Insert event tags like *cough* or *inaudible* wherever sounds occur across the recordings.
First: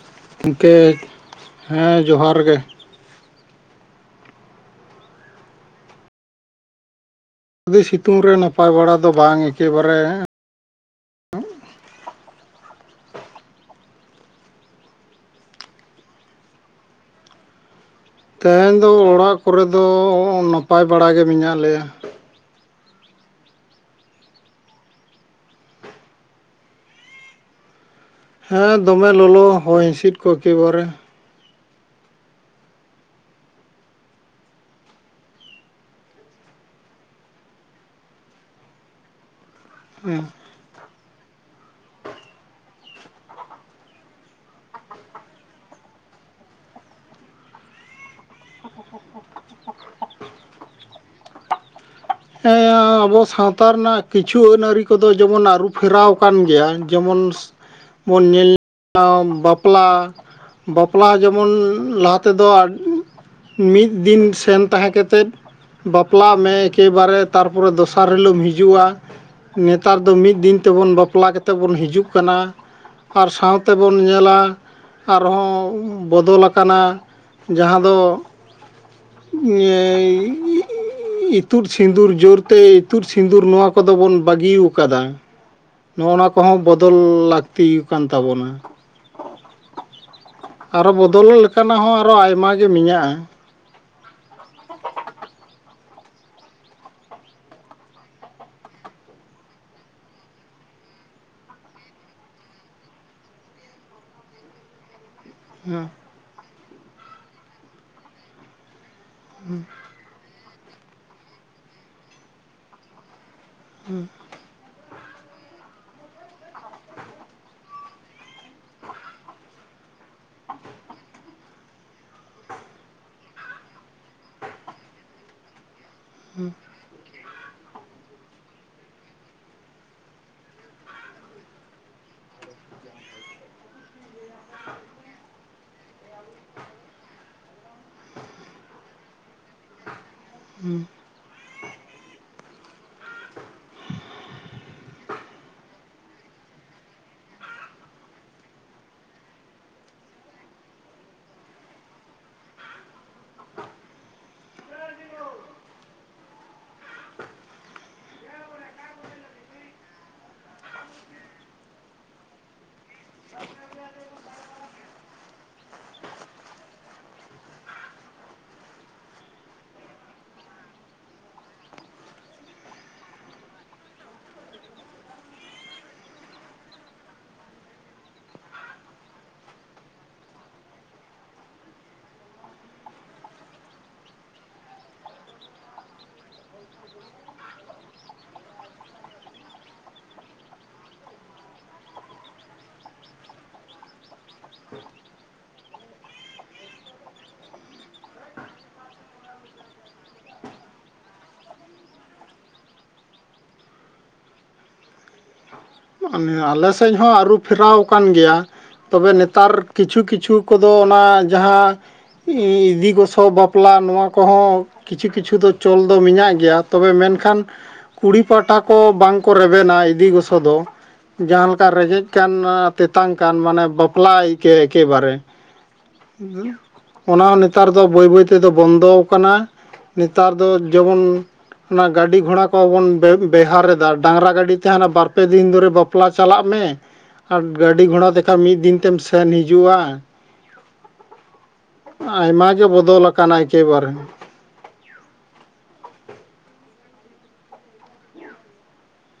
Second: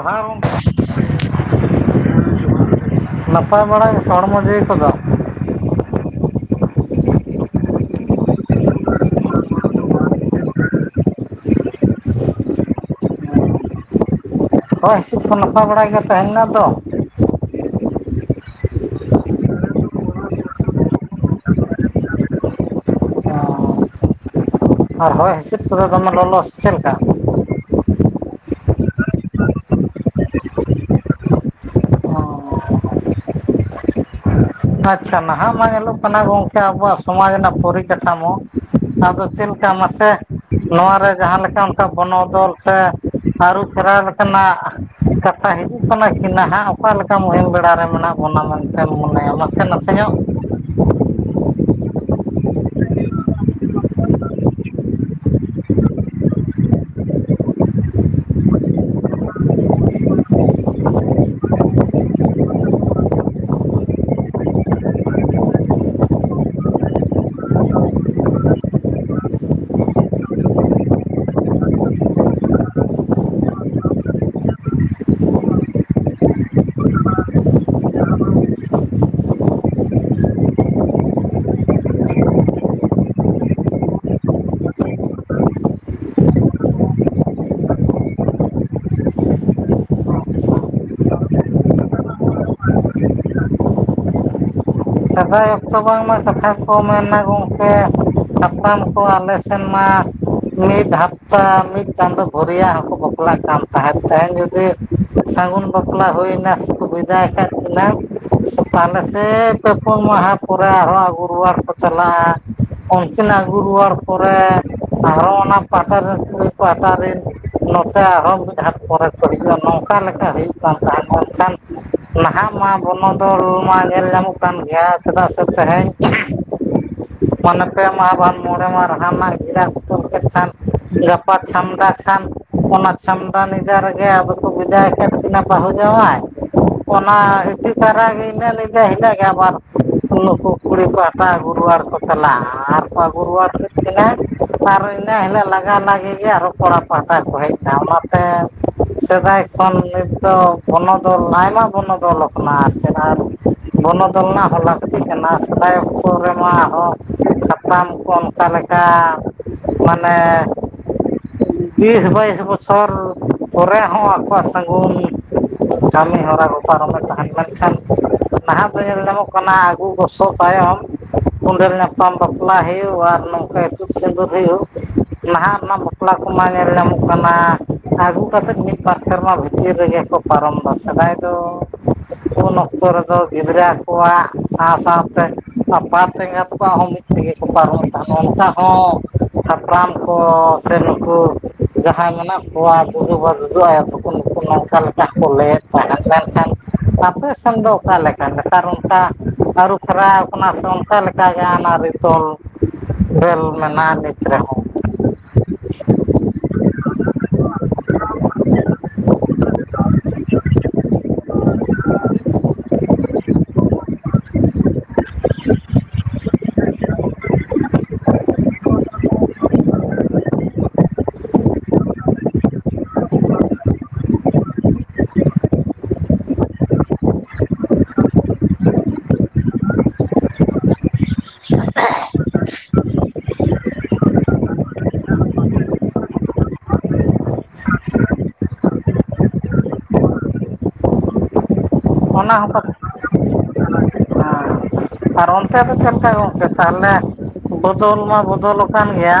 ᱡᱚᱦᱟᱨ ᱜᱚᱢ ᱤᱱᱠᱟᱹ ᱦᱮᱸ ᱡᱚᱦᱟᱨ ᱜᱮ ᱾ ᱱᱟᱯᱟᱭ ᱵᱟᱲᱟ ᱜᱮᱥᱮ ᱦᱚᱲᱢᱚ ᱡᱤᱣᱤ ᱠᱚᱫᱚ? ᱫᱤ ᱥᱤᱛᱩᱝ ᱨᱮ ᱱᱟᱯᱟᱭ ᱵᱟᱲᱟ ᱫᱚ ᱵᱟᱝ ᱮᱠᱮᱵᱟᱨᱮ ᱦᱚᱭ ᱦᱤᱸᱥᱤᱫ ᱠᱚ ᱱᱟᱯᱟᱭ ᱵᱟᱲᱟ ᱜᱮ ᱛᱟᱦᱮ ᱞᱮᱱᱟ ᱛᱚ? ᱛᱮᱦᱮᱧ ᱫᱚ ᱚᱲᱟᱜ ᱠᱚᱨᱮ ᱫᱚ ᱱᱟᱯᱟᱭ ᱵᱟᱲᱟᱜᱮ ᱢᱮᱱᱟᱜ ᱞᱮᱭᱟ ᱾ ᱟᱨ ᱦᱚᱭ ᱦᱤᱥᱤᱫ ᱠᱚᱫᱚ ᱫᱚᱢᱮ ᱞᱚᱞᱚ ᱥᱮ ᱪᱮᱫ ᱞᱮᱠᱟ? ᱦᱮᱸ ᱫᱚᱢᱮ ᱞᱚᱞᱚ ᱦᱚᱭ ᱦᱤᱥᱤᱫ ᱠᱚ ᱮᱠᱮᱵᱟᱨᱮ ᱾ ᱟᱪᱷᱟ ᱱᱟᱦᱟᱜ ᱢᱟ ᱧᱮᱞᱚᱜ ᱠᱟᱱᱟ ᱜᱚᱢᱠᱮ ᱟᱵᱚᱣᱟᱜ ᱥᱚᱢᱟᱡᱽ ᱨᱮᱱᱟᱜ ᱯᱚᱨᱤᱠᱟᱴᱷᱟᱢᱩ ᱟᱫᱚ ᱪᱮᱫ ᱞᱮᱠᱟ ᱢᱟᱥᱮ ᱱᱚᱣᱟᱨᱮ ᱡᱟᱦᱟᱸ ᱞᱮᱠᱟ ᱚᱱᱠᱟ ᱵᱚᱱᱚᱫᱚᱞ ᱥᱮ ᱟᱹᱨᱩ ᱯᱷᱮᱨᱟᱣ ᱞᱮᱠᱟᱱᱟᱜ ᱠᱟᱛᱷᱟ ᱦᱤᱡᱩᱜ ᱠᱟᱱᱟ ᱠᱤ ᱱᱟᱦᱟᱜ ᱚᱠᱟ ᱞᱮᱠᱟ ᱢᱩᱦᱤᱢ ᱵᱮᱲᱟ ᱨᱮ ᱢᱮᱱᱟᱜ ᱵᱚᱱᱟ ᱢᱮᱱ ᱛᱮᱢ ᱢᱚᱱᱮᱭᱟ ᱱᱟᱥᱮ ᱱᱟᱥᱮ ᱧᱚᱜ ᱦᱮᱸ ᱟᱵᱚ ᱥᱟᱶᱛᱟ ᱨᱮᱱᱟᱜ ᱠᱤᱪᱷᱩ ᱟᱹᱱ ᱟᱹᱨᱤ ᱠᱚᱫᱚ ᱡᱮᱢᱚᱱ ᱟᱹᱨᱩ ᱯᱷᱮᱨᱟᱣ ᱟᱠᱟᱱ ᱜᱮᱭᱟ, ᱡᱮᱢᱚᱱ ᱵᱚᱱ ᱧᱮᱞ ᱧᱟᱢᱟ ᱵᱟᱯᱞᱟ ᱵᱟᱯᱞᱟ ᱡᱮᱢᱚᱱ ᱞᱟᱦᱟ ᱛᱮᱫᱚ ᱟ ᱢᱤᱫ ᱫᱤᱱ ᱥᱮᱱ ᱛᱟᱦᱮᱸ ᱠᱟᱛᱮᱫ ᱵᱟᱯᱞᱟᱜ ᱢᱮ ᱾ ᱮᱠᱮᱵᱟᱨᱮ ᱛᱟᱨᱯᱚᱨᱮ ᱫᱚᱥᱟᱨ ᱦᱤᱞᱳᱜ ᱮᱢ ᱦᱤᱡᱩᱜᱼᱟ ᱾ ᱱᱮᱛᱟᱨ ᱫᱚ ᱢᱤᱫ ᱫᱤᱱ ᱛᱮᱵᱚᱱ ᱵᱟᱯᱞᱟ ᱠᱟᱛᱮᱫ ᱵᱚᱱ ᱦᱤᱡᱩᱜ ᱠᱟᱱᱟ ᱾ ᱟᱨ ᱥᱟᱶᱛᱮ ᱵᱚᱱ ᱧᱮᱞᱟ, ᱟᱨᱦᱚᱸ ᱵᱚᱫᱚᱞ ᱟᱠᱟᱱᱟ, ᱡᱟᱦᱟᱸ ᱫᱚ ᱱᱤᱭᱟᱹ ᱤᱭᱟᱹ ᱤᱛᱩᱫ ᱥᱤᱸᱫᱩᱨ ᱡᱳᱨᱛᱮ ᱤᱛᱩᱫ ᱥᱤᱸᱫᱩᱨ ᱱᱚᱣᱟ ᱠᱚᱫᱚ ᱵᱚᱱ ᱵᱟᱹᱜᱤᱣ ᱟᱠᱟᱫᱟ ᱾ ᱱᱚᱜᱼᱱᱟ ᱠᱚᱦᱚᱸ ᱵᱚᱫᱚᱞ ᱞᱟᱹᱠᱛᱤ ᱠᱟᱱ ᱛᱟᱵᱚᱱᱟ ᱾ ᱟᱨᱚ ᱵᱚᱫᱚᱞ ᱞᱮᱠᱟᱱᱟᱜ ᱦᱚᱸ ᱟᱨᱚ ᱟᱭᱢᱟ ᱜᱮ ᱢᱮᱧᱟᱜᱼᱟ ᱾ *inaudible* ᱥᱮᱫᱟᱭ ᱚᱠᱛᱚ ᱵᱟᱝᱢᱟ ᱠᱟᱛᱷᱟ ᱠᱚ ᱢᱮᱱᱟ ᱜᱚᱢᱠᱮ ᱦᱟᱯᱲᱟᱢ ᱠᱚ ᱟᱞᱮ ᱥᱮᱱ ᱢᱟ ᱢᱤᱫ ᱦᱟᱯᱛᱟ ᱢᱤᱫ ᱪᱟᱸᱫᱚ ᱵᱷᱚᱨᱤᱭᱟᱜ ᱦᱚᱸᱠᱚ ᱵᱟᱯᱞᱟᱜ ᱠᱟᱱ ᱛᱟᱦᱮᱸᱫ ᱛᱮᱦᱮᱸᱱ ᱡᱩᱫᱤ ᱥᱟᱹᱜᱩᱱ ᱵᱟᱯᱞᱟ ᱦᱩᱭᱱᱟ ᱥᱮᱠᱚ ᱵᱤᱫᱟᱭ ᱠᱟᱫ ᱠᱤᱱᱟᱹ ᱛᱟᱦᱞᱮ ᱥᱮ ᱯᱮ ᱯᱩᱱ ᱢᱟᱦᱟ ᱯᱚᱨᱮ ᱟᱨᱦᱚᱸ ᱟᱹᱜᱩ ᱨᱩᱣᱟᱹᱲ ᱠᱚ ᱪᱟᱞᱟᱜᱼᱟ ᱾ ᱩᱱᱠᱤᱱ ᱟᱹᱜᱩ ᱨᱩᱣᱟᱹᱲ ᱯᱚᱨᱮ ᱟᱨᱦᱚ ᱚᱱᱟ ᱯᱟᱦᱴᱟ ᱨᱮᱱ ᱠᱩᱲᱤ ᱯᱟᱴᱟ ᱨᱤᱱ ᱱᱚᱛᱮ ᱟᱨᱦᱚᱸ ᱢᱤᱫ ᱦᱟᱴ ᱯᱚᱨᱮ ᱠᱚ ᱦᱤᱡᱩᱜᱼᱟ, ᱱᱚᱝᱠᱟ ᱞᱮᱠᱟ ᱦᱩᱭᱩᱜ ᱠᱟᱱ ᱛᱟᱦᱮᱸᱫ, ᱢᱮᱱᱠᱷᱟᱱ ᱱᱟᱦᱟᱜ ᱢᱟ ᱵᱚᱱᱚᱫᱚᱞ ᱢᱟ ᱧᱮᱞ ᱧᱟᱢᱚᱜ ᱠᱟᱱ ᱜᱮᱭᱟ, ᱪᱮᱫᱟᱜ ᱥᱮ ᱛᱮᱦᱮᱧ ᱢᱟᱱᱮ ᱯᱮ ᱢᱟᱦᱟ ᱵᱟᱝ ᱢᱚᱬᱮ ᱢᱟᱦᱟ ᱞᱟᱦᱟ ᱨᱮᱱᱟᱜ ᱜᱤᱨᱟ ᱠᱚ ᱛᱚᱞ ᱠᱮᱫ ᱠᱷᱟᱱ, ᱜᱟᱯᱟ ᱪᱷᱟᱢᱰᱟ ᱠᱷᱟᱱ ᱚᱱᱟ ᱪᱷᱟᱢᱰᱟ ᱱᱤᱫᱟᱹ ᱨᱮᱜᱮ ᱟᱫᱚ ᱠᱚ ᱵᱤᱫᱟᱭ ᱠᱮᱫ ᱠᱤᱱᱟ ᱵᱟᱹᱦᱩ ᱡᱟᱶᱟᱭ ᱾ ᱚᱱᱟ ᱤᱫᱤ ᱛᱟᱨᱟ ᱤᱱᱟᱹᱜ ᱧᱤᱫᱟᱹ ᱦᱤᱞᱳᱜ ᱜᱮ ᱟᱵᱟᱨ ᱱᱩᱠᱩ ᱠᱩᱲᱤ ᱯᱟᱦᱟᱴᱟ ᱟᱹᱜᱩ ᱨᱩᱣᱟᱹᱲ ᱠᱚ ᱪᱟᱞᱟᱜᱼᱟ, ᱟᱨ ᱠᱚ ᱟᱹᱜᱩ ᱨᱩᱣᱟᱹᱲ ᱠᱮᱫ ᱠᱤᱱᱟ ᱾ ᱟᱨ ᱤᱱᱟᱹ ᱦᱤᱞᱳᱜ ᱞᱟᱜᱟ ᱞᱟᱜᱤ ᱜᱮ ᱟᱨᱚ ᱠᱚᱲᱟ ᱯᱟᱦᱴᱟ ᱠᱚ ᱦᱮᱡ ᱱᱟ, ᱚᱱᱟᱛᱮ ᱥᱮᱫᱟᱭ ᱠᱷᱚᱱ ᱱᱤᱛᱚᱜ ᱵᱚᱱᱚᱫᱚᱞ ᱟᱭᱢᱟ ᱵᱚᱱᱚᱫᱚᱞ ᱠᱟᱱᱟ ᱟᱨ ᱪᱮᱫ ᱟᱨ ᱵᱚᱱᱚᱫᱚᱞ ᱨᱮᱱᱟᱜ ᱦᱚᱸ ᱞᱟᱹᱠᱛᱤᱜ ᱠᱟᱱᱟ ᱾ ᱥᱮᱫᱟᱭ ᱚᱠᱛᱚ ᱨᱮᱢᱟ ᱦᱚᱸ ᱦᱟᱯᱲᱟᱢ ᱠᱚ ᱚᱱᱠᱟ ᱞᱮᱠᱟ ᱢᱟᱱᱮ ᱵᱤᱥ ᱵᱟᱭᱤᱥ ᱵᱚᱪᱷᱚᱨ ᱯᱚᱨᱮ ᱦᱚᱸ ᱟᱠᱚᱣᱟᱜ ᱥᱟᱹᱜᱩᱱ ᱠᱟᱹᱢᱤ ᱦᱚᱨᱟ ᱠᱚᱠᱚ ᱯᱟᱨᱚᱢᱮᱫ ᱛᱟᱦᱮᱸᱫ ᱢᱮᱱᱠᱷᱟᱱ ᱱᱟᱦᱟᱜ ᱫᱚ ᱧᱮᱞ ᱧᱟᱢᱚᱜ ᱠᱟᱱᱟ, ᱟᱹᱜᱩ ᱜᱚᱥᱚ ᱛᱟᱭᱚᱢ ᱠᱚᱸᱰᱮᱞ ᱧᱟᱯᱟᱢ ᱵᱟᱯᱞᱟ ᱦᱩᱭᱩᱜᱼᱟᱨ ᱱᱚᱝᱠᱟ ᱤᱛᱩᱫ ᱥᱤᱸᱫᱩᱨ ᱦᱳᱭᱳᱜ, ᱱᱟᱦᱟᱜ ᱨᱮᱱᱟᱜ ᱵᱟᱯᱞᱟ ᱠᱚᱢᱟ ᱧᱮᱞ ᱧᱟᱢᱚᱜ ᱠᱟᱱᱟ ᱟᱹᱜᱩ ᱠᱟᱛᱮᱫ ᱢᱤᱫᱵᱟᱨ ᱥᱮᱨᱢᱟ ᱵᱷᱤᱛᱤᱨ ᱨᱮᱜᱮ ᱠᱚ ᱯᱟᱨᱚᱢ ᱫᱟ ᱾ ᱥᱮᱫᱟᱭ ᱫᱚ ᱩᱱ ᱚᱠᱛᱚ ᱨᱮ ᱫᱚ ᱜᱤᱫᱽᱨᱟᱹ ᱠᱚᱣᱟᱜ ᱥᱟᱶ ᱥᱟᱶᱛᱮ ᱟᱯᱟᱛ ᱮᱸᱜᱟᱛ ᱠᱚᱣᱟᱜ ᱦᱚᱸ ᱢᱤᱫ ᱛᱮᱜᱮ ᱠᱚ ᱯᱟᱨᱚᱢ ᱛᱟᱦᱮᱸ, ᱚᱱᱠᱟ ᱦᱚᱸ ᱦᱟᱯᱲᱟᱢ ᱠᱚ, ᱥᱮ ᱱᱩᱠᱩ ᱡᱟᱦᱟᱸᱭ ᱢᱮᱱᱟᱜ ᱠᱚᱣᱟ ᱫᱩᱫᱩ ᱵᱟ ᱫᱩᱫᱩ ᱟᱭᱳ ᱛᱟᱠᱚ ᱱᱩᱠᱩ ᱚᱠᱟ ᱞᱮᱠᱟ ᱠᱚ ᱞᱟᱹᱭᱮᱫ ᱛᱟᱦᱮᱸ, ᱢᱮᱱᱠᱷᱟᱱ ᱟᱯᱮ ᱥᱮᱱ ᱫᱚ ᱚᱠᱟ ᱞᱮᱠᱟ ᱱᱮᱛᱟᱨ ᱚᱱᱠᱟ ᱟᱹᱨᱩ ᱯᱷᱮᱨᱟᱣ ᱠᱟᱱᱟ ᱥᱮ ᱚᱱᱠᱟ ᱞᱮᱠᱟ ᱜᱮ ᱟᱱ ᱟᱹᱨᱤ ᱛᱚᱞ ᱨᱟᱹᱞ ᱢᱮᱱᱟᱜ-ᱟ ᱱᱤᱛ ᱨᱮᱦᱚᱸ ᱾ ᱟᱸᱧ ᱟᱞᱮ ᱥᱮᱫ ᱦᱚᱸ ᱟᱹᱨᱩᱯᱷᱮᱨᱟᱣ ᱟᱠᱟᱱ ᱜᱮᱭᱟ ᱾ ᱛᱚᱵᱮ ᱱᱮᱛᱟᱨᱨ ᱠᱤᱪᱷᱩ ᱠᱤᱪᱷᱩ ᱠᱚᱫᱚ ᱚᱱᱟ ᱡᱟᱦᱟᱸ ᱤ-ᱤᱫᱤ ᱜᱚᱥᱚ ᱵᱟᱯᱞᱟ ᱱᱚᱣᱟ ᱠᱚᱦᱚᱸ ᱠᱤᱪᱷᱩ ᱠᱤᱪᱷᱩ ᱫᱚ ᱪᱚᱞ ᱫᱚ ᱢᱮᱱᱟᱜ ᱜᱮᱭᱟ ᱾ ᱛᱚᱵᱮ ᱢᱮᱱᱠᱷᱟᱱ, ᱠᱩᱲᱤ ᱯᱟᱦᱴᱟ ᱠᱚ ᱵᱟᱝ ᱠᱚ ᱨᱮᱵᱮᱱᱟ ᱤᱫᱤ ᱜᱚᱥᱚ ᱫᱚ ᱾ ᱡᱟᱦᱟᱸ ᱞᱮᱠᱟ ᱨᱮᱸᱜᱮᱡ ᱠᱟᱱ ᱛᱮᱛᱟᱝ ᱠᱟᱱ ᱢᱟᱱᱮ ᱵᱟᱯᱞᱟ ᱟᱭᱠᱮ ᱮᱠᱮᱵᱟᱨᱮ ᱾ ᱵᱷᱟᱦ-ᱵᱷᱟᱠᱹᱩᱨ *inaudible* ᱡᱮ ᱞ, ᱚᱱᱟ ᱦᱚᱸ ᱱᱮᱛᱟᱨ ᱫᱚ ᱵᱟᱹᱭ ᱵᱟᱹᱭ ᱛᱮᱫᱚ ᱵᱚᱱᱫᱚ ᱠᱟᱱᱟ ᱾ ᱱᱮᱛᱟᱨ ᱫᱚ ᱡᱚᱢᱚᱱ ᱚᱱᱟ ᱜᱟᱹᱰᱤ ᱜᱷᱚᱲᱟ ᱠᱚᱦᱚ ᱵᱚᱱ ᱵᱮ ᱵᱮᱣᱦᱟᱨ ᱮᱫᱟ ᱰᱟᱝᱨᱟ ᱜᱟᱹᱰᱤ ᱛᱮ ᱦᱟᱸᱜ ᱵᱟᱨ ᱯᱮ ᱫᱤᱱ ᱫᱷᱚᱨᱮ ᱵᱟᱯᱞᱟ ᱪᱟᱞᱟᱜ ᱢᱮ ᱟᱨ ᱜᱟᱹᱰᱤ ᱜᱷᱚᱲᱟ ᱛᱮᱠᱷᱟᱱ ᱢᱤᱫ ᱫᱤᱱ ᱛᱮᱢ ᱥᱮᱱ ᱦᱤᱡᱩ-ᱟ ᱾ ᱦᱚᱴᱚᱲ-ᱴᱷᱚᱲ ᱾ *inaudible* ᱟᱭᱢᱟ ᱜᱮ ᱵᱚᱫᱚᱞ ᱟᱠᱟᱱᱟ ᱮᱠᱮ ᱵᱟᱨᱮ ᱾ ᱟᱨ ᱚᱱᱛᱮ ᱫᱚ ᱪᱮᱫ ᱞᱮᱠᱟ ᱜᱚᱢᱠᱮ ᱛᱟᱦᱞᱮ ᱵᱚᱫᱚᱞ ᱢᱟ ᱵᱚᱫᱚᱞ ᱟᱠᱟᱱ ᱜᱮᱭᱟ?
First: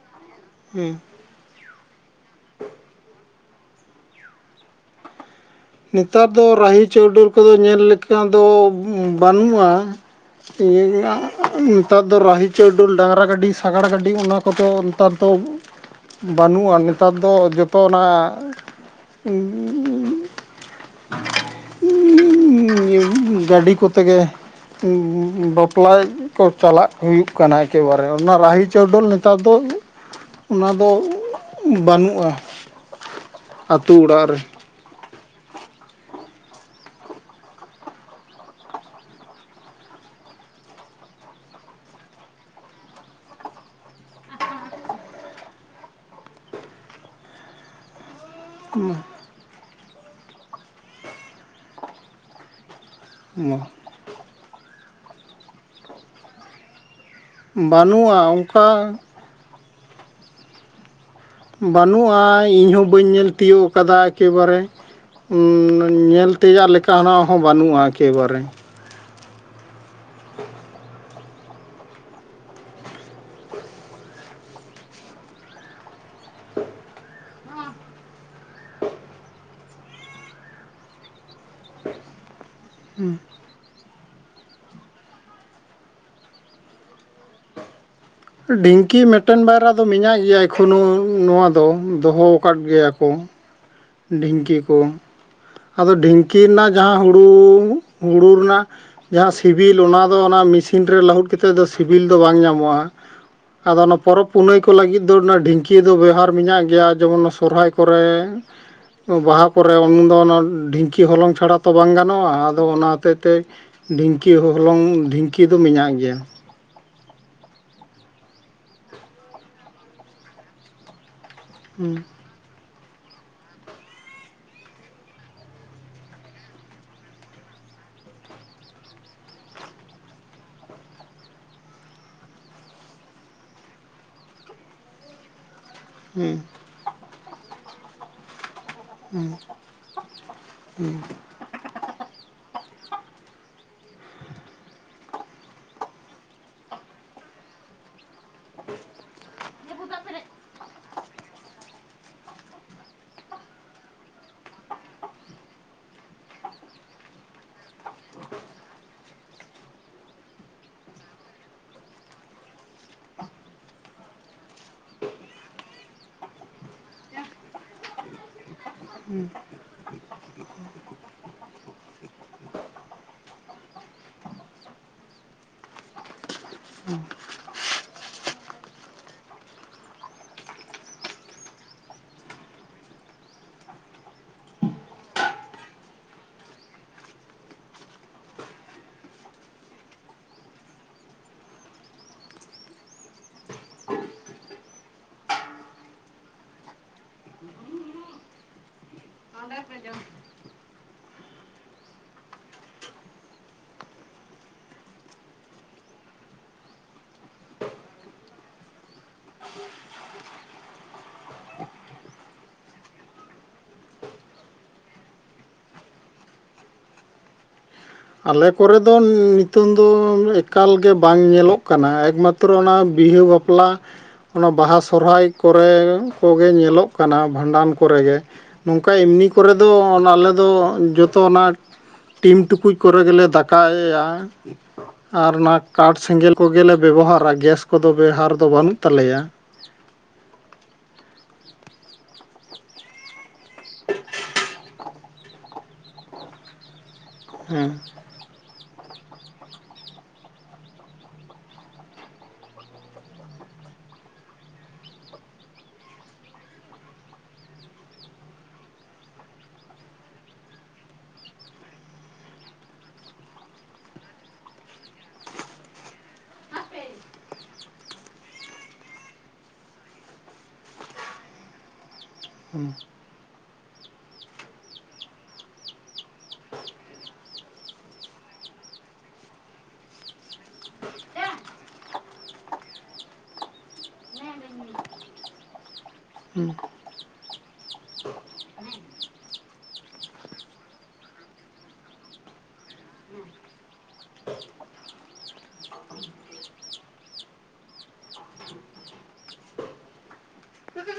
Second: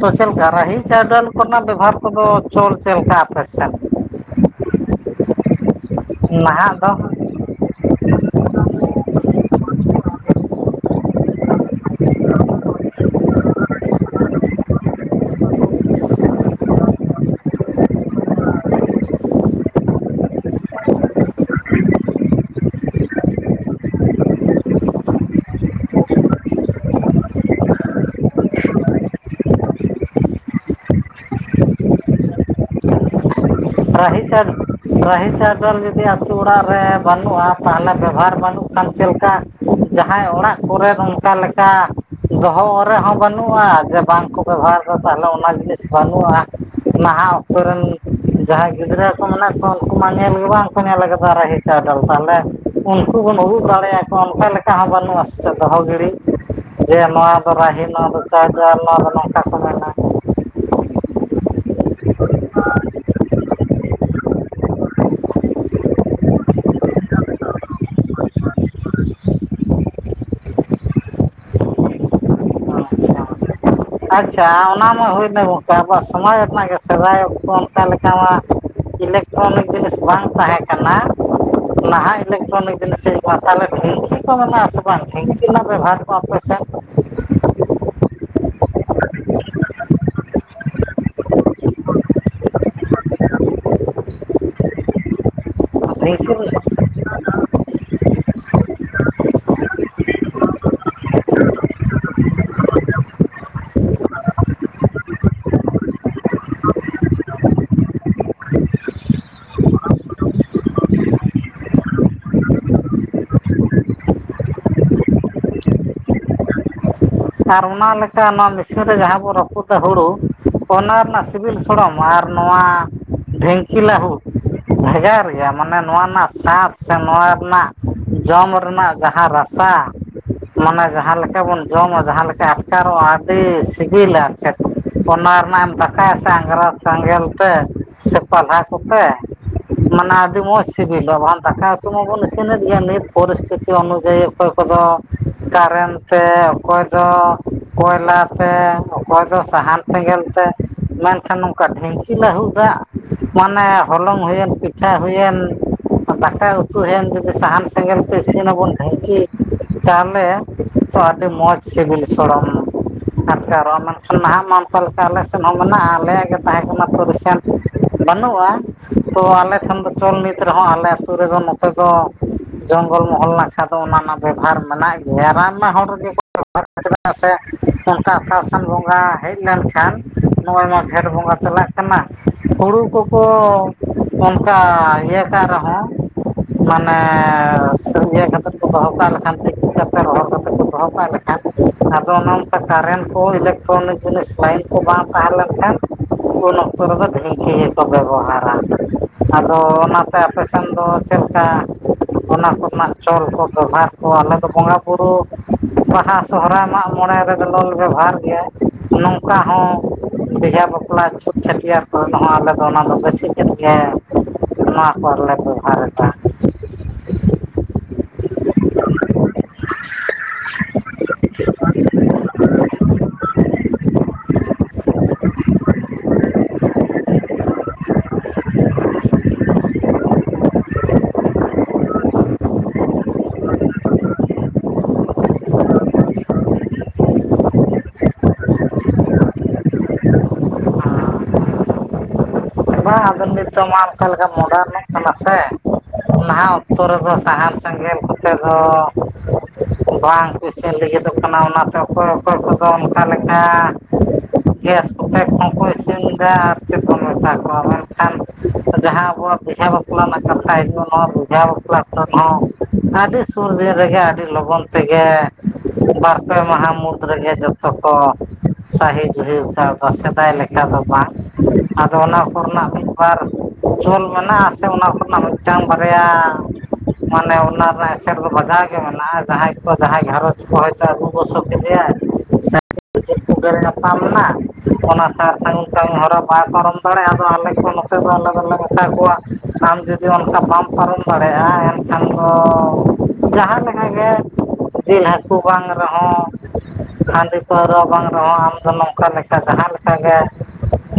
ᱛᱚ ᱪᱮᱫᱞᱮᱠᱟ ᱨᱟᱦᱤ ᱦᱮᱸ ᱪᱟᱹᱣ ᱰᱟᱹᱞ ᱠᱚ ᱨᱮᱱᱟᱜ ᱵᱮᱵᱷᱟᱨ ᱠᱚᱫᱚ ᱪᱚᱞ ᱪᱮᱫ ᱞᱮᱠᱟ ᱟᱯᱮ ᱥᱮᱱ? ᱱᱮᱛᱟᱨ ᱫᱚ ᱨᱟᱦᱤ ᱪᱟᱹᱣᱰᱟᱹᱞ ᱠᱚᱫᱚ ᱧᱮᱞ ᱞᱮᱠᱟ ᱫᱚ ᱵᱟᱹᱱᱩᱜᱼᱟ ᱾ ᱤᱭᱟᱹ ᱟᱸᱜ-ᱩᱸᱜ ᱱᱮᱛᱟᱨ ᱫᱚ ᱨᱟᱦᱤ ᱪᱟᱹᱣᱰᱟᱹᱞ ᱰᱟᱝᱨᱟ ᱜᱟᱹᱰᱤ ᱥᱟᱜᱟᱲ ᱜᱟᱹᱰᱤ ᱚᱱᱟ ᱠᱚᱫᱚ ᱱᱮᱛᱟ ᱛᱚᱵᱷ ᱵᱟᱹᱱᱩᱜᱼᱟ ᱱᱮᱛᱟᱨ ᱫᱚ ᱡᱚᱛᱚ ᱚᱱᱟ ᱩᱸ-ᱩᱸᱩᱸᱵ ᱾ ᱜᱚᱲ-ᱜᱚᱲ-ᱦᱚᱲ-ᱵᱚᱲ ᱾ ᱩᱸ-ᱩᱸᱜᱟᱹᱰᱤ ᱠᱚᱛᱮᱜᱮ ᱩᱸ-ᱩᱸ ᱵᱟ- ᱵᱟᱯᱞᱟᱭ ᱠᱚ ᱪᱟᱞᱟᱜ ᱦᱩᱭᱩᱜ ᱠᱟᱱᱟ ᱮᱠᱮ ᱵᱟᱨᱮ ᱚᱱᱟ ᱨᱟᱦᱤ ᱪᱟᱹᱣ ᱰᱟᱹᱞ ᱱᱮᱛᱟᱨ ᱫᱚ ᱚᱱᱟᱫᱚ ᱩᱸᱦ ᱵᱟᱱᱩᱜᱼᱟ ᱾ ᱨᱟᱦᱤ ᱪᱟᱰ-ᱼ ᱨᱟᱦᱤ ᱪᱟᱹᱣ ᱰᱟᱹᱞ ᱡᱩᱫᱤ ᱟᱛᱩ ᱚᱲᱟᱜ ᱨᱮ ᱵᱟᱱᱩᱜᱼᱟ ᱛᱟᱦᱞᱮ ᱵᱮᱵᱷᱟᱨ ᱵᱟᱱᱩᱜ ᱠᱷᱟᱱ ᱪᱮᱫ ᱞᱮᱠᱟ? ᱡᱟᱦᱟᱸᱭ ᱚᱲᱟᱜ ᱠᱚᱨᱮ ᱱᱚᱝᱠᱟ ᱞᱮᱠᱟ ᱫᱚᱦᱚ ᱚ ᱨᱮ ᱦᱚᱸ ᱵᱟᱱᱩᱜᱼᱟ, ᱡᱮ ᱵᱟᱝ ᱠᱚ ᱵᱮᱵᱷᱟᱨ? ᱛᱟᱦᱚᱞᱮ ᱚᱱᱟ ᱡᱤᱱᱤᱥ ᱵᱟᱱᱩᱜᱼᱟ ᱱᱟᱦᱟᱜ ᱚᱠᱛᱚ ᱨᱮᱱ ᱡᱟᱦᱟᱸᱭ ᱜᱤᱫᱽᱨᱟᱹ ᱠᱚ ᱢᱮᱱᱟᱜ ᱠᱚᱣᱟ ᱩᱱᱠᱩ ᱢᱟ ᱧᱮᱞ ᱜᱮ ᱵᱟᱝ ᱠᱚ ᱧᱮᱞ ᱟᱠᱟᱫᱟ ᱨᱟᱦᱤ ᱪᱟᱹᱣ ᱰᱟᱹᱞ ᱛᱟᱦᱞᱮ ᱩᱱᱠᱩ ᱵᱚᱱ ᱩᱫᱩᱜ ᱫᱟᱲᱮᱭᱟ ᱠᱚᱣᱟ ᱚᱱᱠᱟ ᱞᱮᱠᱟ ᱦᱚᱸ ᱵᱟᱹᱱᱩᱜᱼᱟ ᱥᱮ ᱪᱮᱫ ᱫᱚᱦᱚ ᱜᱤᱲᱤ ᱡᱮ ᱱᱚᱣᱟ ᱨᱟᱦᱤ ᱱᱚᱣᱟ ᱵᱟᱹᱱᱩᱜᱼᱟ ᱫᱚ ᱪᱟᱹᱣ ᱚᱱᱠᱟ ᱰᱟᱹᱞ ᱱᱚᱣᱟ ᱫᱚ ᱱᱚᱝᱠᱟ ᱠᱚ ᱢᱮᱱᱮᱜ ᱾ ᱵᱟᱱᱩᱜᱼᱟ ᱤᱧᱦᱚᱸ ᱵᱟᱹᱧ ᱧᱮᱞ ᱛᱤᱭᱳᱜ ᱟᱠᱟᱫᱟ ᱮᱠᱮᱵᱟᱨᱮ ᱾ ᱩᱸ-ᱱ-ᱱᱧ ᱧᱮᱞ ᱛᱮᱭᱟᱜ ᱞᱮᱠᱟ ᱱᱟᱜ ᱦᱚᱸ ᱵᱟᱱᱩᱜᱼᱟ ᱮᱠᱮᱵᱟᱨᱮ ᱾ ᱰᱷᱮ-ᱠᱚᱡ ᱾ ᱟᱪᱪᱷᱟ ᱟᱪᱪᱷᱟ ᱚᱱᱟ ᱢᱟ ᱦᱩᱭ ᱮᱱᱟ ᱜᱚᱝᱠᱮ ᱾ ᱟᱵᱚᱣᱟᱜ ᱥᱚᱢᱟᱡᱽ ᱨᱮᱱᱟᱜ ᱜᱮ ᱥᱮᱫᱟᱭ ᱚᱠᱛᱚ ᱚᱱᱠᱟ ᱞᱮᱠᱟ ᱢᱟ ᱤᱞᱮᱠᱴᱨᱚᱱᱤᱠ ᱡᱤᱱᱤᱥ ᱵᱟᱝ ᱛᱟᱦᱮᱸ ᱠᱟᱱᱟ ᱾ ᱱᱟᱦᱟᱜ ᱤᱞᱮᱠᱴᱨᱚᱱᱤᱠ *unintelligible* ᱛᱟᱦᱞᱮ ᱰᱷᱤᱝᱠᱤ ᱠᱚ ᱢᱮᱱᱟᱜ-ᱟ ᱥᱮ ᱵᱟᱝ? ᱰᱷᱤᱝᱠᱤ ᱨᱮᱱᱟᱜ ᱵᱮᱵᱷᱟᱨ ᱠᱚ ᱟᱯᱮ ᱥᱮᱱ ᱰᱷᱤᱝᱠᱤ ᱢᱤᱫ ᱴᱮᱱ ᱵᱟᱨᱭᱟ ᱫᱚ ᱢᱮᱱᱟᱜ ᱜᱮᱭᱟ ᱮᱠᱷᱚᱱᱳ, ᱱᱚᱣᱟ ᱫᱚ ᱫᱚᱦᱚ ᱟᱠᱟᱫ ᱜᱮᱭᱟ ᱠᱚ ᱾ ᱰᱷᱤᱝᱠᱤ ᱠᱚ, ᱟᱫᱚ ᱰᱷᱤᱝᱠᱤ ᱨᱮᱱᱟᱜ ᱡᱟᱦᱟ ᱦᱩᱲᱩ ᱦᱩᱲᱩ ᱨᱮᱱᱟᱜ ᱡᱟᱦᱟ ᱥᱤᱵᱤᱞ ᱚᱱᱟ ᱫᱚ ᱚᱱᱟ ᱢᱮᱥᱤᱱ ᱨᱮ ᱞᱟᱹᱦᱩᱫ ᱠᱟᱛᱮᱫ ᱫᱚ ᱥᱤᱵᱤᱞ ᱫᱚ ᱵᱟᱝ ᱧᱟᱢᱚᱜᱼᱟ ᱾ ᱟᱫᱚ ᱚᱱᱟ ᱯᱚᱨᱚᱵᱽ ᱯᱩᱱᱟᱹᱭ ᱠᱚ ᱞᱟᱹᱜᱤᱫ ᱫᱚ ᱚᱱᱟ ᱰᱷᱤᱝᱠᱤ ᱫᱚ ᱵᱮᱣᱦᱟᱨ ᱢᱮᱱᱟᱜ ᱜᱮᱭᱟ, ᱡᱮᱢᱚᱱ ᱥᱚᱦᱨᱟᱭ ᱠᱚᱨᱮ ᱾ ᱵᱟᱦᱟ ᱠᱚᱨᱮ ᱩᱱ ᱫᱚ ᱚᱱᱟ ᱰᱷᱤᱝᱠᱤ ᱦᱚᱞᱚᱝ ᱪᱷᱟᱲᱟ ᱛᱚ ᱵᱟᱝ ᱜᱟᱱᱚᱜᱼᱟ ᱾ ᱟᱫᱚ ᱚᱱᱟ ᱦᱚᱛᱮᱡ ᱛᱮ ᱰᱷᱤᱝᱠᱤ ᱦᱚ ᱦᱚᱞᱚᱝ ᱰᱷᱤᱝᱠᱤ ᱫᱚ ᱢᱮᱱᱟᱜ ᱜᱮᱭᱟ ᱾ ᱟᱨ ᱚᱱᱟ ᱞᱮᱠᱟ ᱱᱚᱣᱟ ᱢᱮᱥᱤᱱ ᱨᱮ ᱡᱟᱦᱟ ᱵᱚᱱ ᱨᱟᱹᱯᱩᱫᱟ ᱦᱩᱲᱩ, ᱚᱱᱟ ᱨᱮᱱᱟᱜ ᱥᱤᱵᱤᱞ ᱥᱚᱲᱚᱢ ᱦᱮᱸ ᱟᱨ ᱟᱨ ᱱᱚᱣᱟ ᱰᱷᱤᱝᱠᱤ ᱞᱟᱹᱦᱩᱫ ᱵᱷᱮᱜᱟᱨ ᱜᱮᱭᱟ ᱾ ᱢᱟᱱᱮ ᱱᱚᱣᱟ ᱨᱮᱱᱟᱜ ᱥᱟᱸᱥ ᱥᱮ ᱱᱚᱣᱟ ᱨᱮᱱᱟᱜ ᱡᱚᱢ ᱨᱮᱱᱟᱜ ᱡᱟᱦᱟ ᱨᱟᱥ ᱥᱟ ᱢᱟᱱᱮ ᱡᱟᱦᱟ ᱞᱮᱠᱟ ᱵᱚᱱ ᱡᱚᱢᱟ ᱡᱟᱦᱟ ᱞᱮᱠᱟ ᱟᱴᱠᱟᱨᱚᱜᱼᱟ ᱟᱹᱰᱤ ᱥᱤᱵᱤᱞᱟ *unintelligible* ᱾ ᱚᱱᱟ ᱨᱮᱱᱟᱜ ᱮᱢ ᱫᱟᱠᱟᱭᱟ ᱥᱮ ᱦᱮᱸ ᱟᱝᱨᱟ ᱥᱮᱸᱜᱮᱞ ᱛᱮ ᱥᱮ ᱯᱟᱞᱦᱟ ᱠᱚᱛᱮ, ᱢᱟᱱᱮ ᱟᱹᱰᱤ ᱢᱚᱸᱡᱽ ᱥᱤᱵᱤᱞᱚᱜᱼᱟ ᱵᱟᱝ ᱫᱟᱠᱟ ᱩᱛᱩ ᱢᱟᱵᱚᱱ ᱤᱥᱤᱱᱮᱫ ᱜᱮᱭᱟ ᱾ ᱱᱤᱛ ᱯᱚᱨᱤᱥᱛᱷᱤᱛᱤ ᱚᱱᱩᱡᱟᱭᱤ ᱚᱠᱚᱭ ᱠᱚᱫᱚ ᱠᱟᱨᱮᱱ ᱛᱮ ᱚᱠᱚᱭ ᱫᱚ ᱠᱚᱭᱞᱟ ᱛᱮ ᱚᱠᱚᱭ ᱫᱚ ᱥᱟᱦᱟᱱ ᱥᱮᱸᱜᱮᱞ ᱛᱮ ᱢᱮᱱᱠᱷᱟᱱ ᱱᱚᱝᱠᱟ ᱰᱷᱤᱝᱠᱤ ᱞᱟᱹᱦᱩᱫᱟᱜ, ᱢᱟᱱᱮ ᱦᱚᱞᱚᱝ ᱦᱩᱭᱮᱱ ᱯᱤᱴᱷᱟᱹ ᱦᱩᱭᱮᱱ ᱫᱟᱠᱟ ᱩᱛᱩ ᱦᱮᱱ ᱡᱩᱫᱤ ᱥᱟᱦᱟᱱ ᱥᱮᱸᱜᱮᱞ ᱛᱮ ᱤᱥᱤᱱ ᱟᱵᱚᱱ ᱰᱷᱤᱝᱠᱤ ᱪᱟᱣᱞᱮ ᱛᱚ ᱟᱹᱰᱤ ᱢᱚᱸᱡᱽ ᱥᱤᱵᱤᱞ ᱥᱚᱲᱚᱢ ᱟᱴᱠᱟᱨᱚᱜᱼᱟ ᱾ ᱢᱮᱱᱠᱷᱟᱱ ᱱᱟᱦᱟᱜ ᱢᱟ ᱚᱱᱠᱟ ᱞᱮᱠᱟ ᱟᱞᱮ ᱥᱮᱫ ᱦᱚᱸ ᱢᱮᱱᱟᱜᱼᱟ ᱾ ᱟᱞᱮᱭᱟᱜ ᱜᱮ ᱛᱟᱦᱮᱸ ᱠᱟᱱᱟ ᱮᱠᱢᱟᱛᱨᱚ ᱨᱤᱥᱮᱱᱴ ᱵᱟᱹᱱᱩᱜᱼᱟ ᱛᱚ ᱟᱞᱮ ᱠᱷᱟᱱ ᱫᱚ ᱪᱚᱞ ᱱᱤᱛ ᱨᱮᱦᱚᱸ ᱟᱞᱮ ᱟᱹᱛᱩ ᱨᱮᱫᱚ ᱱᱚᱛᱮ ᱫᱚ ᱡᱚᱝᱜᱚᱞ ᱢᱚᱦᱚᱞ ᱱᱟᱠᱷᱟ ᱛᱚ ᱚᱱᱟ ᱨᱮᱱᱟᱜ ᱵᱮᱵᱷᱟᱨ ᱢᱮᱱᱟᱜ ᱜᱮᱭᱟ ᱾ ᱨᱟᱱ ᱢᱟ ᱦᱚᱲ ᱨᱮᱜᱮ ᱠᱚ ᱵᱮᱵᱷᱟᱨ *unintelligible* ᱪᱮᱫᱟᱜ ᱥᱮ ᱚᱱᱠᱟ ᱟᱥᱟᱲ ᱥᱟᱱ ᱵᱚᱸᱜᱟ ᱦᱮᱡ ᱞᱮᱱᱠᱷᱟᱱ, ᱱᱚᱜᱼᱚᱭ ᱱᱚᱣᱟ ᱡᱷᱮᱸᱴ ᱵᱚᱸᱜᱟ ᱪᱟᱞᱟᱜ ᱠᱟᱱᱟ ᱦᱩᱲᱩ ᱠᱚᱠᱚ ᱚᱱᱠᱟ ᱤᱭᱟᱹ ᱠᱟᱜ ᱨᱮᱦᱚᱸ ᱢᱟᱱᱮ ᱥᱟᱹᱨᱡᱟᱹ ᱠᱟᱛᱮ ᱠᱚ ᱫᱚᱦᱚ ᱠᱟᱜ ᱞᱮᱠᱷᱟᱱ, ᱛᱤᱠᱤ ᱠᱟᱛᱮ ᱨᱚᱦᱚᱲ ᱠᱟᱛᱮ ᱠᱚ ᱫᱚᱦᱚ ᱠᱟᱜ ᱞᱮᱠᱷ ᱟᱱ ᱟᱫᱚ ᱚᱱᱮ ᱚᱱᱠᱟ ᱠᱟᱨᱮᱱᱴ ᱠᱚ, ᱤᱞᱮᱠᱴᱨᱚᱱᱤᱠ ᱡᱤᱱᱤᱥ ᱞᱟᱭᱤᱱ ᱠᱚ ᱵᱟᱝ ᱛᱟᱦᱮᱸ ᱞᱮᱱᱠᱷᱟᱱ ᱩᱱ ᱚᱠᱛᱚ ᱨᱮᱫᱚ ᱰᱷᱤᱝᱠᱤ ᱜᱮᱠᱚ ᱵᱮᱵᱚᱦᱟᱨᱟ ᱾ ᱟᱫᱚ ᱚᱱᱟᱛᱮ ᱟᱯᱮ ᱥᱮᱱ ᱫᱚ ᱪᱮᱫ ᱞᱮᱠᱟ? ᱚᱱᱟ ᱠᱚ ᱨᱮᱱᱟᱜ ᱪᱚᱞ ᱠᱚ ᱵᱮᱣᱦᱟᱨ ᱠᱚ ᱾ ᱟᱞᱮ ᱫᱚ ᱵᱚᱸᱜᱟ ᱵᱩᱨᱩ ᱵᱟᱦᱟ ᱥᱚᱦᱨᱟᱭ ᱢᱟᱜ ᱢᱚᱬᱮ ᱨᱮᱫᱚ ᱞᱮ ᱵᱮᱵᱚᱦᱟᱨ ᱜᱮᱭᱟ ᱾ ᱱᱚᱝᱠᱟ ᱦᱚᱸ ᱵᱤᱦᱟ ᱵᱟᱯᱞᱟ ᱪᱷᱟᱹᱴᱭᱟᱹᱨ *unintelligible* ᱟᱞᱮ ᱫᱚ ᱚᱱᱟ ᱫᱚ ᱵᱮᱥᱤ *unintelligible* ᱜᱮ ᱱᱚᱣᱟ ᱠᱚ ᱨᱮᱞᱮ ᱵᱮᱵᱦᱟᱨ ᱮᱫᱟ ᱾ ᱟᱞᱮ ᱠᱚᱨᱮ ᱫᱚ ᱱᱤᱛᱚᱝ ᱫᱚ ᱮᱠ ᱮᱠᱟᱞ ᱜᱮ ᱵᱟᱝ ᱧᱮᱞᱚᱜ ᱠᱟᱱᱟ ᱾ ᱮᱠᱢᱟᱛᱨᱚ ᱚᱱᱟ ᱵᱤᱦᱟᱹ ᱵᱟᱯᱞᱟ ᱚᱱᱟ ᱵᱟᱦᱟ ᱥᱚᱦᱨᱟᱭ ᱠᱚᱨᱮ ᱠᱚᱜᱮ ᱧᱮᱞᱚᱜ ᱠᱟᱱᱟ ᱵᱷᱟᱸᱰᱟᱱ ᱠᱚᱨᱮ ᱜᱮ ᱾ ᱱᱚᱝᱠᱟ ᱮᱢᱱᱤ ᱠᱚᱨᱮ ᱫᱚ ᱟᱞᱮ ᱫᱚ ᱡᱚᱛᱚ ᱚᱱᱟ *inaudible* ᱴᱤᱢ ᱴᱩᱠᱩᱡ ᱠᱚᱨᱮ ᱜᱮᱞᱮ ᱫᱟᱠᱟᱭᱟ ᱾ ᱟᱨ ᱚᱱᱟ ᱠᱟᱴᱷ ᱥᱮᱸᱜᱮᱞ ᱠᱚᱜᱮ ᱞᱮ ᱵᱮᱵᱚᱦᱟᱨᱟ ᱾ ᱜᱮᱥ ᱠᱚᱫᱚ ᱵᱮᱵᱦᱟᱨ ᱫᱚ ᱵᱟᱹᱱᱩᱜ ᱛᱟᱞᱮᱭᱟ ᱾ ᱵᱟᱝ ᱟᱫᱚ ᱱᱤᱛᱚᱜ ᱢᱟ ᱚᱱᱠᱟ ᱞᱮᱠᱟ ᱢᱚᱰᱟᱨᱱᱚᱜ ᱠᱟᱱᱟ ᱥᱮ ᱱᱟᱦᱟᱜ ᱚᱠ ᱚᱠᱛᱚ ᱨᱮᱫᱚ ᱥᱟᱦᱟᱱ ᱦᱮᱸ ᱥᱮᱸᱜᱮᱞ ᱠᱚᱛᱮ ᱫᱚ ᱵᱟᱝ ᱠᱚ ᱤᱥᱤᱱ ᱞᱟᱹᱜᱤᱫᱚᱜ ᱠᱟᱱᱟ ᱾ ᱚᱱᱟ ᱛᱮ ᱚᱠᱚᱭ ᱚᱠᱚᱭ ᱠᱚᱫᱚ ᱚᱱᱠᱟ ᱞᱮᱠᱟ ᱜᱮᱥ ᱠᱚᱛᱮ ᱠᱚᱦᱚᱸ ᱠᱚ ᱤᱥᱤᱱ ᱮᱫᱟ ᱟᱨ ᱪᱮᱫ ᱠᱚ ᱢᱮᱛᱟ ᱠᱚᱣᱟ ᱵᱟᱝᱠᱷᱟᱱ ᱡᱟᱦᱟ ᱟᱵᱚᱣᱟᱜ ᱵᱤᱦᱟᱹ ᱵᱟᱯᱞᱟ ᱨᱮᱱᱟᱜ ᱠᱟᱛᱷᱟ ᱦᱤᱡᱩᱜᱼᱟ ᱾ ᱱᱚᱣᱟ ᱵᱤᱦᱟ ᱵᱟᱯᱞᱟ ᱠᱚᱨᱮ ᱦᱚᱸ ᱟᱹᱰᱤ ᱥᱩᱨ ᱫᱤᱱ ᱨᱮᱜᱮ ᱟᱹᱰᱤ ᱞᱚᱜᱚᱱ ᱛᱮᱜᱮ ᱵᱟᱨ ᱯᱮ ᱢᱟᱦᱟ ᱢᱩᱫᱽ ᱨᱮᱜᱮ ᱡᱚᱛᱚ ᱠᱚ ᱥᱟᱹᱦᱤ ᱡᱩᱦᱤ ᱥᱟᱣᱛᱟ ᱥᱮᱫᱟᱭ ᱞᱮᱠᱟ ᱫᱚ ᱵᱟᱝ, ᱟᱫᱚ ᱚᱱᱟ ᱠᱚ ᱨᱮᱱᱟᱜ ᱦᱮᱸ ᱫᱚ ᱵᱟᱨ ᱪᱚᱞ ᱢᱮᱱᱟᱜᱼᱟ ᱥᱮ ᱚᱱᱟ ᱠᱚ ᱨᱮᱱᱟᱜ ᱢᱤᱫᱴᱟᱝ ᱵᱟᱨᱭᱟ ᱢᱟᱱᱮ ᱚᱱᱟ ᱨᱮ ᱥᱮᱴ ᱫᱚ ᱵᱟᱜᱟᱣ ᱜᱮ ᱢᱮᱱᱟᱜᱼᱟ, ᱡᱟᱦᱟᱸᱭ ᱠᱚ ᱡᱟᱦᱟᱸᱭ ᱜᱷᱟᱨᱚᱸᱡᱽ ᱠᱚ ᱦᱚᱭᱛᱳ ᱟᱹᱜᱩ ᱜᱚᱥᱚ ᱠᱮᱫᱮᱭᱟ, ᱥᱮ ᱠᱚᱸᱰᱮᱞ ᱧᱟᱯᱟᱢ ᱱᱟ ᱚᱱᱟ ᱥᱟᱨ ᱥᱟᱹᱜᱩᱱ ᱠᱟᱹᱢᱤ ᱦᱚᱨᱟ ᱵᱟᱭ ᱦᱮᱸ ᱯᱟᱨᱚᱢ ᱫᱟᱲᱮᱭᱟᱜᱼᱟ ᱛᱟᱦᱚᱞᱮ ᱠᱷᱟᱱ ᱱᱚᱛᱮ ᱫᱚ ᱟᱞᱮ ᱫᱚᱞᱮ ᱢᱮᱛᱟ ᱠᱚᱣᱟ ᱟᱢ ᱡᱩᱫᱤ ᱚᱱᱠᱟ ᱵᱟᱢ ᱯᱟᱨᱚᱢ ᱫᱟᱲᱮᱭᱟᱜᱼᱟ, ᱮᱱ ᱠᱷᱟᱱ ᱫᱚ ᱡᱟᱦᱟᱸ ᱞᱮᱠᱟᱜᱮ ᱡᱮᱞ ᱦᱟᱹᱠᱩ ᱵᱟᱝ ᱨᱮᱦᱚᱸ ᱦᱟᱺᱰᱤ ᱯᱟᱹᱣᱨᱟᱹ ᱵᱟᱝ ᱨᱮᱦᱚᱸ ᱟᱢ ᱫᱚ ᱱᱚᱝᱠᱟ ᱞᱮᱠᱟ ᱡᱟᱦᱟᱸ ᱞᱮᱠᱟᱜᱮ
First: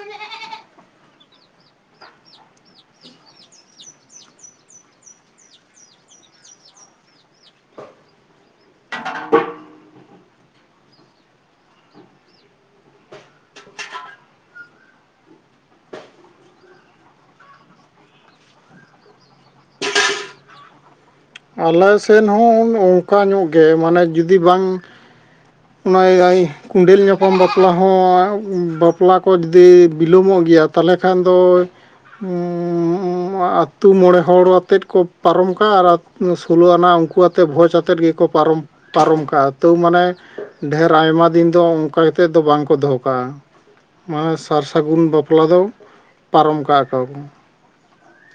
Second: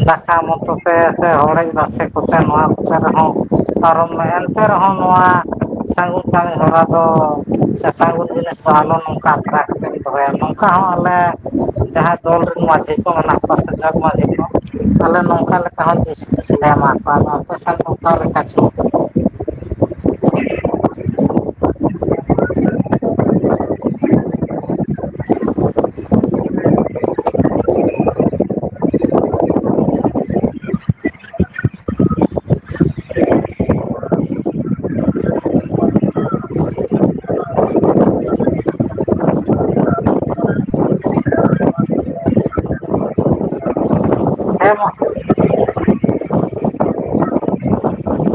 ᱫᱟᱠᱟ ᱢᱚᱛᱚ ᱥᱮ ᱦᱚᱲᱡ ᱨᱟᱥᱮ ᱠᱚᱛᱮ ᱱᱚᱣᱟ ᱠᱚᱛᱮ ᱨᱮᱦᱚᱸ ᱯᱟᱨᱚᱢ ᱢᱮ, ᱮᱱᱛᱮ ᱨᱮᱦᱚᱸ ᱱᱚᱣᱟ ᱥᱟᱹᱜᱩᱱ ᱠᱟᱹᱢᱤ ᱦᱚᱨᱟ ᱫᱚ ᱥᱮ ᱥᱟᱹᱜᱩᱱ ᱡᱤᱱᱤᱥ ᱫᱚ ᱟᱞᱚ ᱱᱚᱝᱠᱟ ᱟᱛᱨᱟ ᱠᱟᱛᱮ ᱫᱚᱦᱚᱸᱭᱟ ᱱᱚᱝᱠᱟ ᱦᱚᱸ ᱟᱞᱮ ᱡᱟᱦᱟᱸᱭ ᱫᱚᱞ ᱨᱮᱱ ᱢᱟᱺᱡᱷᱤ ᱠᱚ ᱢᱮᱱᱟᱜ ᱠᱚᱣᱟ ᱥᱮ ᱡᱚᱜᱽ ᱢᱟᱺᱡᱷᱤ ᱠᱚ ᱟᱞᱮ ᱱᱚᱝᱠᱟ ᱞᱮᱠᱟ ᱦᱚᱸ ᱦᱩᱫᱤᱥ ᱞᱮ ᱮᱢᱟ ᱠᱚᱣᱟ, ᱟᱯᱮ ᱥᱮᱱ ᱫᱚ ᱚᱠᱟ ᱞᱮᱠᱟ ᱪᱚ? ᱟᱞᱮ ᱥᱮᱱ ᱦᱚᱸ ᱚᱱᱠᱟ ᱧᱚᱜ ᱜᱮ ᱢᱟᱱᱮ ᱡᱩᱫᱤ ᱵᱟᱝ ᱚᱱᱟ ᱮᱭᱟᱭ ᱠᱚᱸᱰᱮᱞ ᱧᱟᱯᱟᱢ ᱵᱟᱯᱞᱟ ᱦᱚᱸ ᱵᱟᱯᱞᱟ ᱠᱚ ᱡᱩᱫᱤ ᱵᱤᱞᱚᱢᱚᱜ ᱜᱮᱭᱟ, ᱛᱟᱦᱚᱞᱮ ᱠᱷᱟᱱ ᱫᱚ ᱩᱸ ᱟ ᱛᱩ ᱢᱚᱬᱮ ᱦᱚᱲ ᱟᱛᱮᱫ ᱠᱚ ᱯᱟᱨᱚᱢ ᱠᱟᱜᱼᱟ, ᱟᱨ ᱥᱳᱞᱳ ᱟᱱᱟᱜ ᱩᱱᱠᱩ ᱟᱛᱮᱫ ᱵᱷᱚᱡᱽ ᱟᱛᱮᱫ ᱜᱮᱠᱚ ᱯᱟᱨᱚᱢ ᱯᱟᱨᱚᱢ ᱠᱟᱜᱼᱟ, ᱛᱟᱸᱣ ᱢᱟᱱᱮ ᱰᱷᱮᱨ ᱟᱭᱢᱟ ᱫᱤᱱ ᱫᱚ ᱚᱱᱠᱟ ᱠᱟᱛᱮᱫ ᱫᱚ ᱵᱟᱝᱠᱚ ᱫᱚᱦᱚ ᱠᱟᱜᱼᱟ, ᱢᱟᱱᱮ ᱥᱟᱨ ᱦᱮᱸ ᱢᱟ ᱥᱟᱹᱜᱩᱱ ᱵᱟᱯ ᱞᱟ ᱫᱚ ᱯᱟᱨᱚᱢ ᱠᱟᱜ-ᱟ ᱠᱚ᱾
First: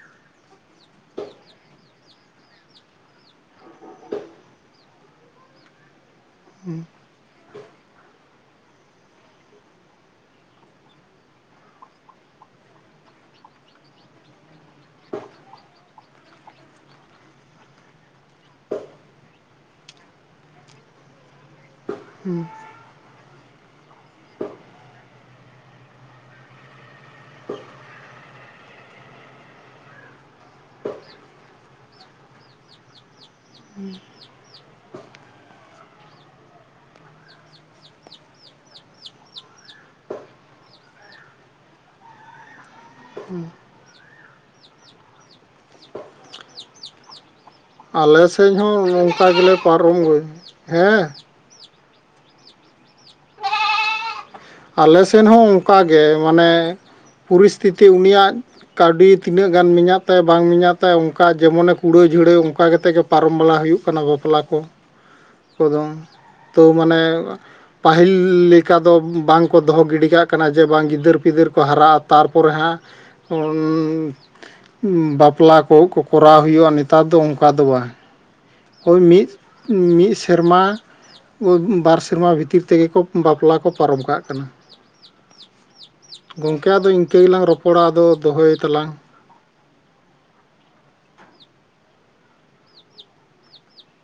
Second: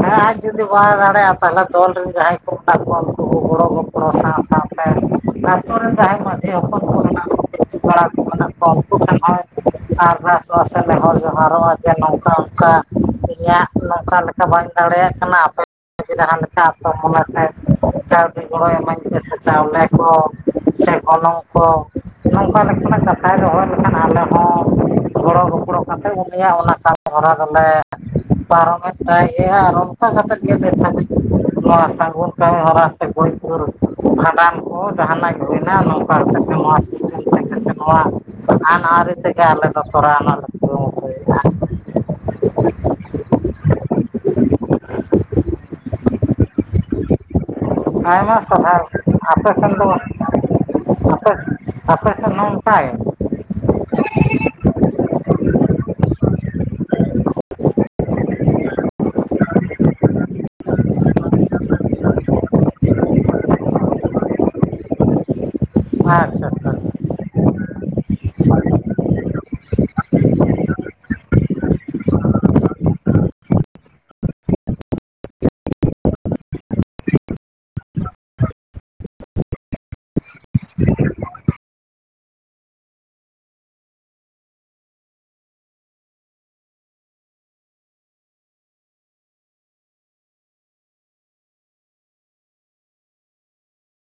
ᱦᱮᱸ ᱟᱡ ᱡᱩᱫᱤ ᱵᱟᱭ ᱫᱟᱲᱮᱭᱟᱜᱼᱟ ᱛᱟᱦᱚᱞᱮ ᱫᱚᱞᱨᱮ ᱨᱮᱱ ᱡᱟᱦᱟᱸᱭ ᱠᱚ ᱢᱮᱱᱟᱜ ᱠᱚᱣᱟ ᱩᱱᱠᱩ ᱠᱚ ᱜᱚᱲᱚ ᱜᱚᱯᱚᱲᱚ ᱥᱟᱶ ᱥᱟᱶ ᱛᱮ ᱟᱹᱛᱩ ᱨᱮᱱ ᱡᱟᱦᱟᱸ ᱢᱟᱺᱡᱷᱤ ᱦᱚᱯᱚᱱ ᱠᱚ ᱢᱮᱱᱟᱜ ᱠᱤᱪᱷᱩ ᱯᱮᱲᱟ ᱠᱚ ᱢᱮᱱᱟᱜ ᱠᱚᱣᱟ ᱩᱱᱠᱩ ᱴᱷᱮᱱ ᱦᱚᱸ ᱟᱨᱫᱟᱥᱚᱜᱼᱟ ᱥᱮ ᱱᱮᱦᱚᱨ ᱡᱚᱦᱟᱨᱚᱜᱼᱟ ᱡᱮ ᱱᱚᱝᱠᱟ ᱚᱱᱠᱟ ᱤᱧᱟᱹᱜ ᱱᱚᱝᱠᱟ ᱞᱮᱠᱟ ᱵᱟᱹᱧ ᱫᱟᱲᱮᱭᱟᱜ ᱠᱟᱱᱟ ᱟᱯᱮ ᱡᱟᱦᱟᱸ ᱞᱮᱠᱟ ᱟᱯᱮ ᱢᱚᱱᱮ ᱛᱮ ᱠᱟᱹᱣᱰᱤ ᱜᱚᱲᱚᱭ ᱮᱢᱟᱹᱧ ᱯᱮ ᱥᱮ ᱪᱟᱣᱞᱮ ᱠᱚ ᱥᱮ ᱜᱚᱱᱚᱝ ᱠᱚ ᱱᱚᱝᱠᱟ ᱞᱮᱠᱟᱱᱟᱜ ᱠᱟᱛᱷᱟ ᱫᱚᱦᱚᱸ ᱞᱮᱠᱷᱟᱱ ᱟᱞᱮ ᱦᱚᱸ ᱜᱚᱲᱚ ᱜᱚᱯᱚᱲᱚ ᱠᱟᱛᱮᱜ ᱩᱱᱤᱭᱟᱜ ᱚᱱᱟ ᱠᱟᱹᱢᱤ ᱦᱚᱨᱟ ᱫᱚᱞᱮ ᱯᱟᱨᱚᱢᱮᱫ ᱛᱟᱭ ᱜᱮᱭᱟ ᱟᱨ ᱚᱱᱠᱟ ᱠᱟᱛᱮᱫ ᱜᱮ ᱱᱤᱛ ᱦᱟᱹᱵᱤᱡ ᱱᱚᱣᱟ ᱥᱟᱹᱜᱩᱱ ᱠᱟᱹᱢᱤ ᱦᱚᱨᱟ ᱥᱮ ᱜᱚᱡᱜᱩᱨ ᱵᱷᱟᱸᱰᱟᱱ ᱠᱚ ᱡᱟᱸᱦᱟᱱᱟᱜ ᱜᱮ ᱦᱳᱭᱱᱟ ᱱᱚᱝᱠᱟ ᱠᱟᱛᱮ ᱱᱚᱣᱟ ᱛᱮᱜᱮ ᱥᱮ ᱱᱚᱣᱟ ᱟᱹᱱ ᱟᱹᱨᱤ ᱛᱮᱜᱮ ᱟᱞᱮ ᱫᱚ ᱛᱚᱲᱟ ᱱᱟᱞᱮ *inaudible* ᱟᱞᱮ ᱟᱭᱢᱟ ᱥᱮᱫ ᱥᱟᱨᱦᱟᱣ ᱦᱚᱸ ᱚᱱᱠᱟ ᱟᱯᱮ ᱜᱮᱞᱮ ᱥᱮᱱ ᱫᱚ ᱯᱟᱨᱚᱢ ᱦᱮᱸ ᱟᱯᱮ ᱟᱯᱮᱥᱮᱱ ᱦᱚ ᱚᱱᱠᱟᱜᱮ? ᱟᱞᱮᱥᱮᱱ ᱦᱚᱸ ᱚᱱᱠᱟᱜᱮ ᱢᱟᱱᱮ ᱯᱚᱨᱤᱥᱛᱷᱤᱛᱤ ᱩᱱᱤᱭᱟᱜ ᱠᱟᱹᱣᱰᱤ ᱛᱤᱱᱟᱹᱜ ᱜᱟᱱ ᱢᱮᱧᱟᱜ ᱛᱟᱭᱟ ᱵᱟᱝ ᱢᱮᱧᱟᱜ ᱛᱟᱭᱟ ᱚᱱᱠᱟ ᱡᱮᱢᱚᱱᱮ ᱠᱩᱲᱟᱹ ᱡᱷᱲᱟᱹᱣ ᱚᱱᱠᱟ ᱠᱟᱛᱮᱜ ᱜᱮ ᱯᱟᱨᱚᱢ ᱵᱟᱞᱟ ᱦᱩᱭᱩᱜ ᱠᱟᱱᱟ ᱵᱟᱯᱞᱟ ᱠᱚ᱾ *inaudible* ᱠᱚᱫᱚ ᱟᱪᱪᱷᱟ ᱛᱚ ᱟᱪᱪᱷᱟ ᱟᱪᱪᱷᱟ ᱢᱟᱱᱮ ᱯᱟᱹᱦᱤᱞ ᱞᱮᱠᱟ ᱫᱚ ᱵᱟᱝᱠᱚ ᱫᱚᱦᱚ ᱜᱤᱰᱤ ᱠᱟᱜ ᱠᱟᱱᱟ, ᱡᱮ ᱵᱟᱝ ᱜᱤᱫᱟᱹᱨ ᱯᱤᱫᱟᱹᱨ ᱠᱚ ᱦᱟᱨᱟᱜᱼᱟ ᱛᱟᱨᱯᱚᱨᱮ ᱦᱟᱸᱜ ᱵᱟᱯᱞᱟ ᱠᱚ ᱠᱚᱨᱟᱣ ᱦᱩᱭᱩᱜᱼᱟ ᱱᱮᱛᱟᱨ ᱫᱚ ᱚᱱᱠᱟ ᱫᱚ ᱵᱟᱝ᱾ ᱳᱭ ᱢᱤᱫ ᱢᱤᱫ ᱥᱮᱨᱢᱟ ᱵᱟᱨ ᱥᱮᱨᱢᱟ ᱵᱷᱤᱛᱤᱨ ᱛᱮᱜᱮ ᱠᱚ ᱵᱟᱯᱞᱟ ᱠᱚ ᱯᱟᱨᱚᱢ ᱠᱟᱜ ᱠᱟᱱᱟ᱾ ᱜᱚᱝᱠᱮ ᱟᱫᱚ ᱤᱱᱠᱟᱹ ᱜᱮᱞᱟᱝ ᱨᱚᱯᱚᱲᱟ, ᱟᱫᱚ ᱫᱚᱦᱚᱭ ᱛᱟᱞᱟᱝ